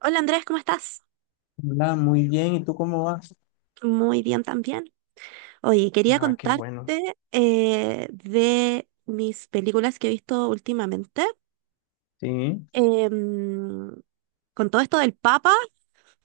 Hola, Andrés, ¿cómo estás? Hola, muy bien. ¿Y tú cómo vas? Muy bien también. Oye, quería Ah, qué contarte bueno. De mis películas que he visto últimamente. Sí. Em, con todo esto del Papa,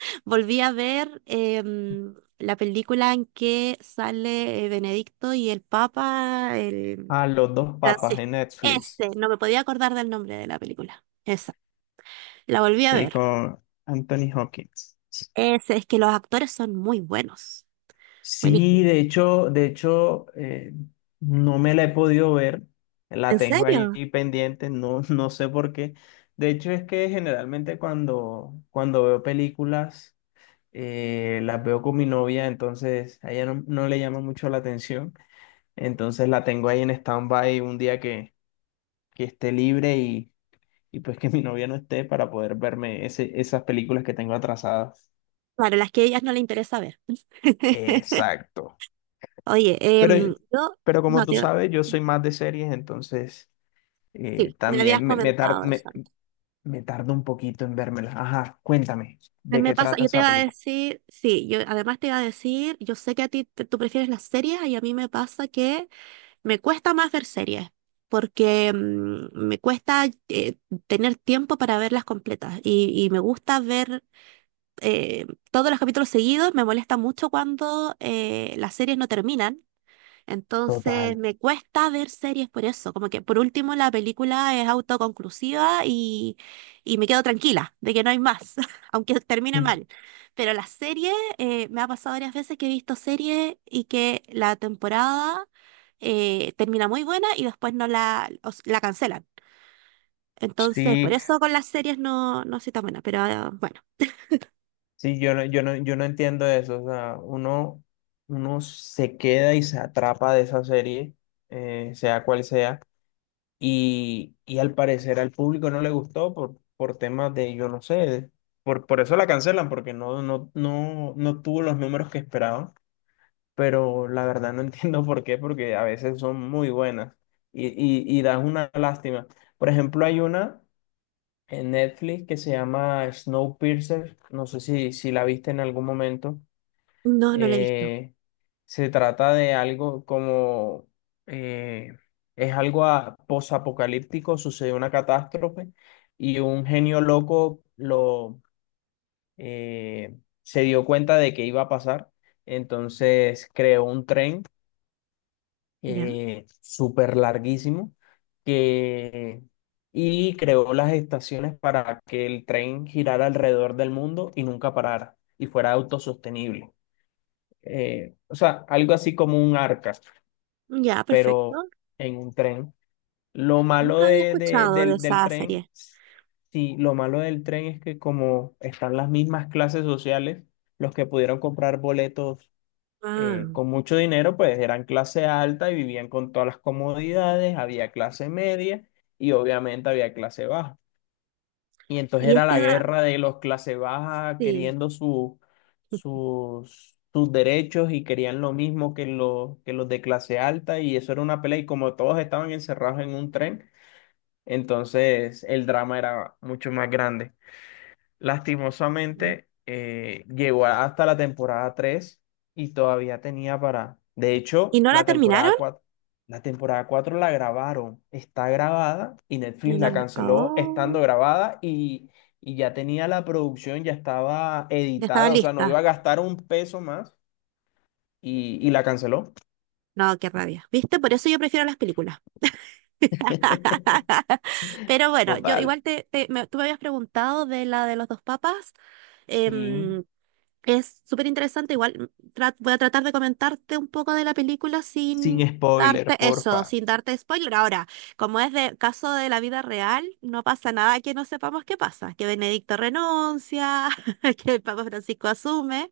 volví a ver la película en que sale Benedicto y el Papa, el Ah, Los dos papas de Francisco. Netflix. Ese, no me podía acordar del nombre de la película. Esa, la volví a Sí, ver. con Anthony Hopkins. Ese, es que los actores son muy buenos. Buenísimo. Sí, de hecho, no me la he podido ver. ¿En La tengo ahí serio? pendiente, no, no sé por qué. De hecho, es que generalmente cuando veo películas, las veo con mi novia, entonces a ella no, no le llama mucho la atención. Entonces la tengo ahí en stand-by un día que esté libre y pues que mi novia no esté para poder verme esas películas que tengo atrasadas. Claro, las que a ellas no les interesa ver. Exacto. Oye, Pero, yo pero como no tú te... sabes, yo Sí, soy más de series, entonces sí, me habías también comentado eso antes. me tardo un poquito en vérmelas. Ajá, cuéntame, A mí ¿de me qué pasa, trata yo te esa iba a película? decir, sí, yo además te iba a decir, yo sé que a ti tú prefieres las series y a mí me pasa que me cuesta más ver series porque me cuesta tener tiempo para verlas completas y me gusta ver eh, todos los capítulos seguidos, me molesta mucho cuando las series no terminan. Entonces Total. me cuesta ver series por eso, como que por último la película es autoconclusiva y me quedo tranquila de que no hay más, aunque termine Mm. mal. Pero las series, me ha pasado varias veces que he visto series y que la temporada termina muy buena y después no la, os- la cancelan. Entonces por Sí, eso con las series no soy tan buena, pero ah, bueno, sí, yo no, yo no, yo no entiendo eso. O sea, uno, uno se queda y se atrapa de esa serie, sea cual sea. Y al parecer al público no le gustó por temas de, yo no sé, por eso la cancelan, porque no, no, no, no tuvo los números que esperaban. Pero la verdad no entiendo por qué, porque a veces son muy buenas y das una lástima. Por ejemplo, hay una en Netflix que se llama Snowpiercer, no sé si, si la viste en algún momento no, no la he visto. eh, se trata de algo como, eh, es algo posapocalíptico, sucede una catástrofe y un genio loco lo, eh, se dio cuenta de que iba a pasar, entonces creó un tren Ya, súper larguísimo que, y creó las estaciones para que el tren girara alrededor del mundo y nunca parara y fuera autosostenible o sea, algo así como un arca, ya, pero perfecto. en un tren. Lo malo Nunca había escuchado de del esa tren, serie. sí, lo malo del tren es que como están las mismas clases sociales, los que pudieron comprar boletos Ah, con mucho dinero, pues eran clase alta y vivían con todas las comodidades, había clase media y obviamente había clase baja. Y entonces y era la esta, guerra de los clase baja sí. queriendo sus, sus derechos y querían lo mismo que los de clase alta y eso era una pelea y como todos estaban encerrados en un tren, entonces el drama era mucho más grande. No. Lastimosamente, llegó hasta la temporada 3 y todavía tenía para... De ¿Y hecho, no la la terminaron? temporada 4, la temporada 4 la grabaron, está grabada y Y Netflix no la la- canceló estando Oh, grabada y ya tenía la producción, ya estaba ya estaba editada, o sea, no iba lista. a gastar un peso más y la canceló. No, qué rabia. ¿Viste? Por eso yo prefiero las películas. Pero bueno, yo Total. igual tú me habías preguntado de la de los dos papas. Sí, Em, es súper interesante. Igual voy a tratar de comentarte un poco de la película sin sin spoiler, darte eso, porfa. sin darte spoiler. Ahora, como es de caso de la vida real, no pasa nada que no sepamos qué pasa. Que Benedicto renuncia, que el Papa Francisco asume.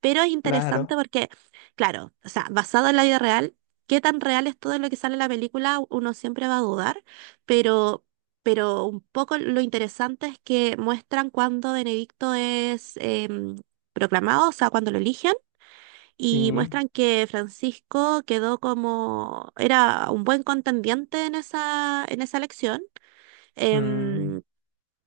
Pero es interesante Claro, porque, claro, o sea, basado en la vida real, qué tan real es todo lo que sale en la película, uno siempre va a dudar, pero, pero un poco lo interesante es que muestran cuando Benedicto es proclamado, o sea, cuando lo eligen, y sí. muestran que Francisco quedó como, era un buen contendiente en esa elección, Mm, em,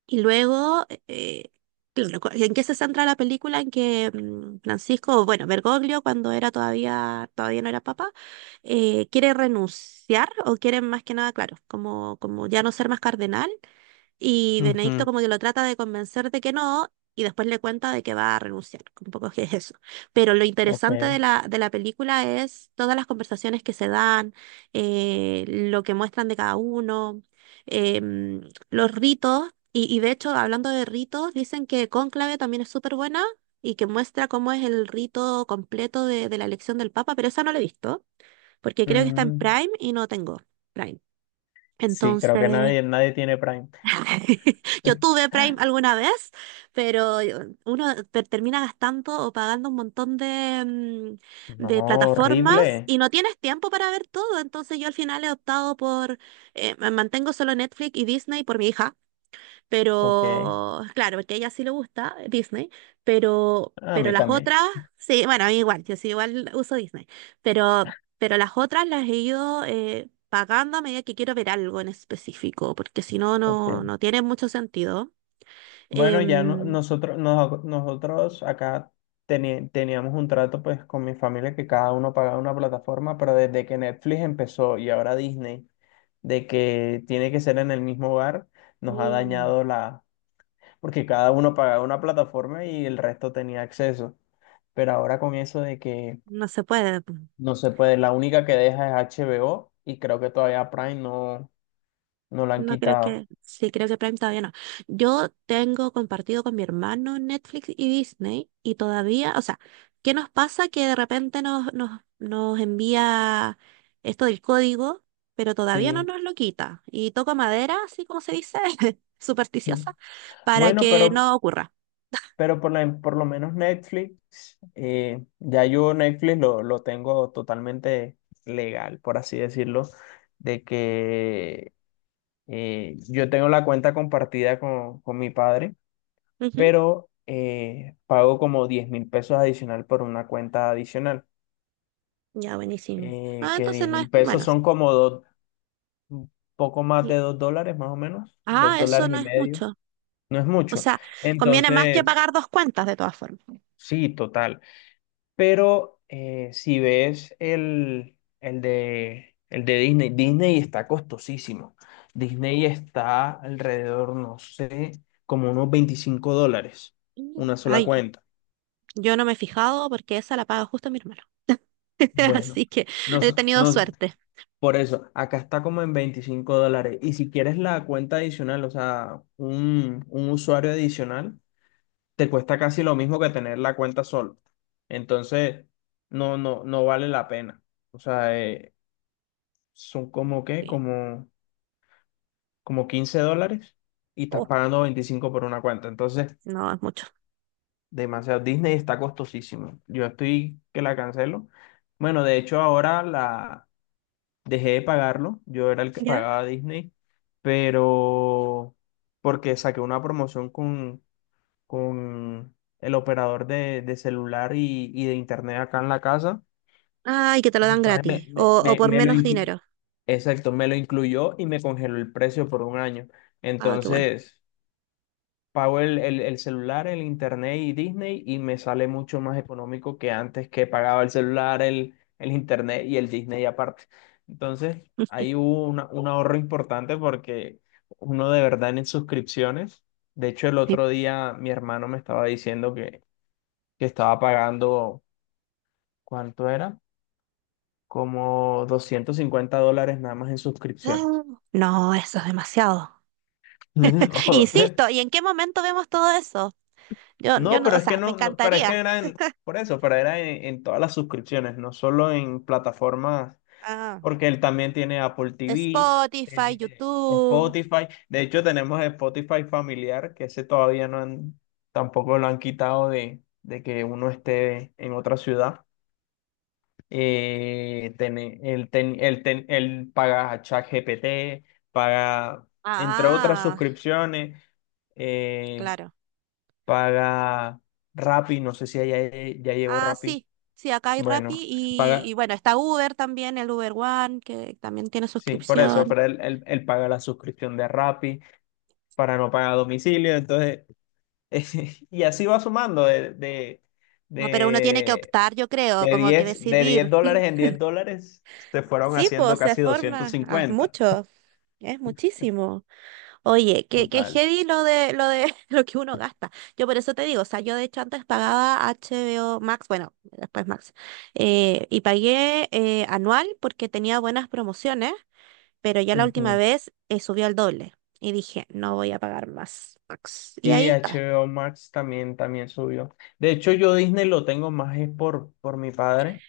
y luego, claro, ¿en qué se centra la película? En que Francisco, bueno, Bergoglio, cuando era todavía, todavía no era papa, quiere renunciar o quiere más que nada, claro, como, como ya no ser más cardenal y Benedicto ujú. como que lo trata de convencer de que no, y después le cuenta de que va a renunciar, un poco que es eso. Pero lo Ok. interesante de la película es todas las conversaciones que se dan, lo que muestran de cada uno, los ritos, y de hecho, hablando de ritos, dicen que Cónclave también es súper buena y que muestra cómo es el rito completo de la elección del Papa, pero esa no la he visto, porque creo que está en Mm. Prime y no tengo Prime. Sí, creo que Entonces... nadie, nadie tiene Prime. Yo tuve Prime alguna vez, pero uno termina gastando o pagando un montón de, No, de plataformas horrible. y no tienes tiempo para ver todo. Entonces yo al final he optado por, me mantengo solo Netflix y Disney por mi hija, Ok. pero claro, porque a ella sí le gusta Disney, A pero mí las también. otras, sí, bueno, a mí igual, yo sí igual uso Disney, pero las otras las he ido pagando a medida que quiero ver algo en específico, porque si no, no, Ok. no tiene mucho sentido. Bueno, ya Em, nosotros, nosotros acá teníamos un trato pues con mi familia que cada uno pagaba una plataforma, pero desde que Netflix empezó y ahora Disney, de que tiene que ser en el mismo hogar, nos ha y dañado la... porque cada uno pagaba una plataforma y el resto tenía acceso. Pero ahora con eso de que no se puede. Pues, no se puede, la única que deja es HBO y creo que todavía Prime no, no la han no creo quitado. que, sí, creo que Prime todavía no. Yo tengo compartido con mi hermano Netflix y Disney y todavía, o sea, ¿qué nos pasa? Que de repente nos envía esto del código, pero todavía no Sí. nos lo quita. Y toco madera, así como se dice, Mm. supersticiosa, para Bueno, que no ocurra. pero por, por lo menos Netflix, ya yo Netflix lo tengo totalmente legal, por así decirlo, de que yo tengo la cuenta compartida con mi padre, Ujú. pero pago como 10.000 pesos adicional por una cuenta adicional, Ya, buenísimo. Ah, que entonces diez no es, mil pesos bueno, son como dos un poco más sí. de 2 dólares, más o menos, dos Ah, eso dólares no y es medio, mucho. no es O mucho. sea, conviene más que Entonces, pagar dos cuentas de todas formas. sí, total. Pero si ves el de Disney, Disney está costosísimo. Disney está alrededor, no sé, como unos 25 dólares, Mm. una sola Ay, cuenta. yo no me he fijado porque esa la paga justo mi hermano. Bueno, Así que no he tenido nos, suerte. por eso, acá está como en 25 dólares. Y si quieres la cuenta adicional, o sea, un usuario adicional, te cuesta casi lo mismo que tener la cuenta solo. Entonces, no, no, no vale la pena. O sea, son como qué, Sí. como, como 15 dólares y estás Oh, pagando 25 por una cuenta. Entonces, no, es mucho. demasiado. Disney está costosísimo. Yo estoy que la cancelo. Bueno, de hecho, ahora la dejé de pagarlo. Yo era el que ¿Ya? pagaba Disney, pero porque saqué una promoción con el operador de celular y de internet acá en la casa. Ay, que te lo dan Entonces gratis o por me lo menos dinero. exacto, me lo incluyó y me congeló el precio por un año. Ah, qué bueno. Entonces, pago el celular, el internet y Disney y me sale mucho más económico que antes que pagaba el celular, el internet y el Disney aparte. Entonces, ahí hubo un ahorro importante porque uno de verdad en suscripciones. De hecho, el Sí. otro día mi hermano me estaba diciendo que estaba pagando, ¿cuánto era? Como 250 dólares nada más en suscripciones. Ah, no, eso es demasiado. No, Insisto, ¿y en qué momento vemos todo eso? Yo no, no, pero o es sea, que me no, no, pero es que encantaría. Por eso, pero era en todas las suscripciones, no solo en plataformas, Ah. porque él también tiene Apple TV, Spotify, tiene YouTube. Spotify. De hecho, tenemos Spotify familiar, que ese todavía no han, tampoco lo han quitado de que uno esté en otra ciudad. El paga a ChatGPT, paga, entre otras Ah, suscripciones, eh, claro. paga Rappi, no sé si ya, ya llevo Ah, Rappi. sí. Sí, acá hay Rappi Bueno, y, paga, y bueno, está Uber también, el Uber One, que también tiene sí, por eso, suscripción. pero él, él paga la suscripción de Rappi para no pagar domicilio, entonces, y así va sumando No, pero uno tiene que de, optar, yo creo, como que de 10 decidir. dólares en 10 dólares, se fueron Sí, haciendo pues se casi doscientos forma, ah, es cincuenta mucho, es muchísimo. Oye, qué total. heavy lo de lo que uno gasta. Yo por eso te digo, o sea, yo de hecho antes pagaba HBO Max, bueno, después Max, y pagué anual porque tenía buenas promociones, pero ya la última Ujú. vez subió al doble y dije, no voy a pagar más Max. Y Y ahí está. HBO Max también, también subió. De hecho, yo Disney lo tengo más es por mi padre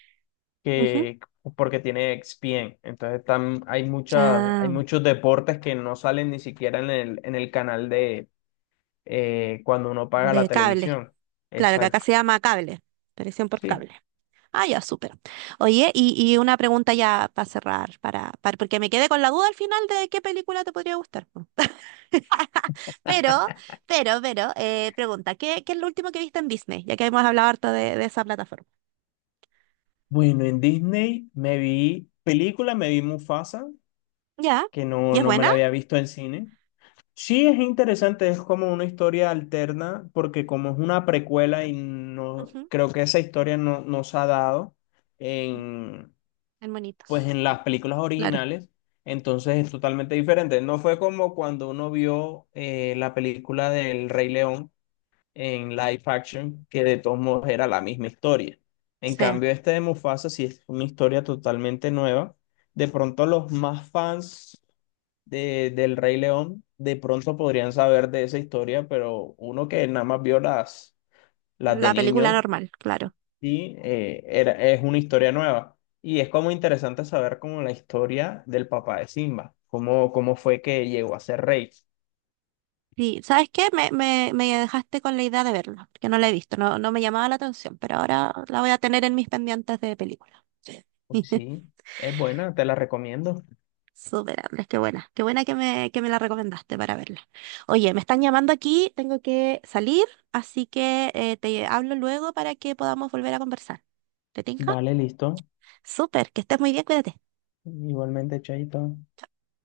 Ujú. que porque tiene ESPN. Entonces están hay muchas, hay Ah, muchos deportes que no salen ni siquiera en el canal de cuando uno paga la de cable. televisión. Claro, que acá Exacto. se llama cable, televisión por Sí. cable. Ah, ya, súper. Oye, y una pregunta ya para cerrar, para, porque me quedé con la duda al final de qué película te podría gustar, po. Pero, pero, pregunta, ¿qué es lo último que viste en Disney? Ya que hemos hablado harto de esa plataforma. Bueno, en Disney me vi película, me vi Mufasa, ¿Ya? que no, ¿Y es no me buena? la había visto en cine. Sí, es interesante, es como una historia alterna, porque como es una precuela y no Ujú, creo que esa historia no, no se ha dado ujú. en, En pues monitos. en las películas Claro. originales, entonces es totalmente diferente. No fue como cuando uno vio la película del Rey León en live action, que de todos modos era la misma historia. En Sí. cambio, este de Mufasa sí es una historia totalmente nueva. De pronto los más fans de, del Rey León, de pronto podrían saber de esa historia, pero uno que nada más vio las de La película niño, normal, claro. sí, es una historia nueva. Y es como interesante saber como la historia del papá de Simba, cómo, cómo fue que llegó a ser rey. Sí, ¿sabes qué? Me dejaste con la idea de verla, que no la he visto, no, no me llamaba la atención, pero ahora la voy a tener en mis pendientes de película. Sí. Pues sí, es buena, te la recomiendo. Súper, Andrés, qué buena. Qué buena que me la recomendaste para verla. Oye, me están llamando aquí, tengo que salir, así que te hablo luego para que podamos volver a conversar. ¿Te tinca? Vale, listo. Súper, que estés muy bien, cuídate. Igualmente, Chaito.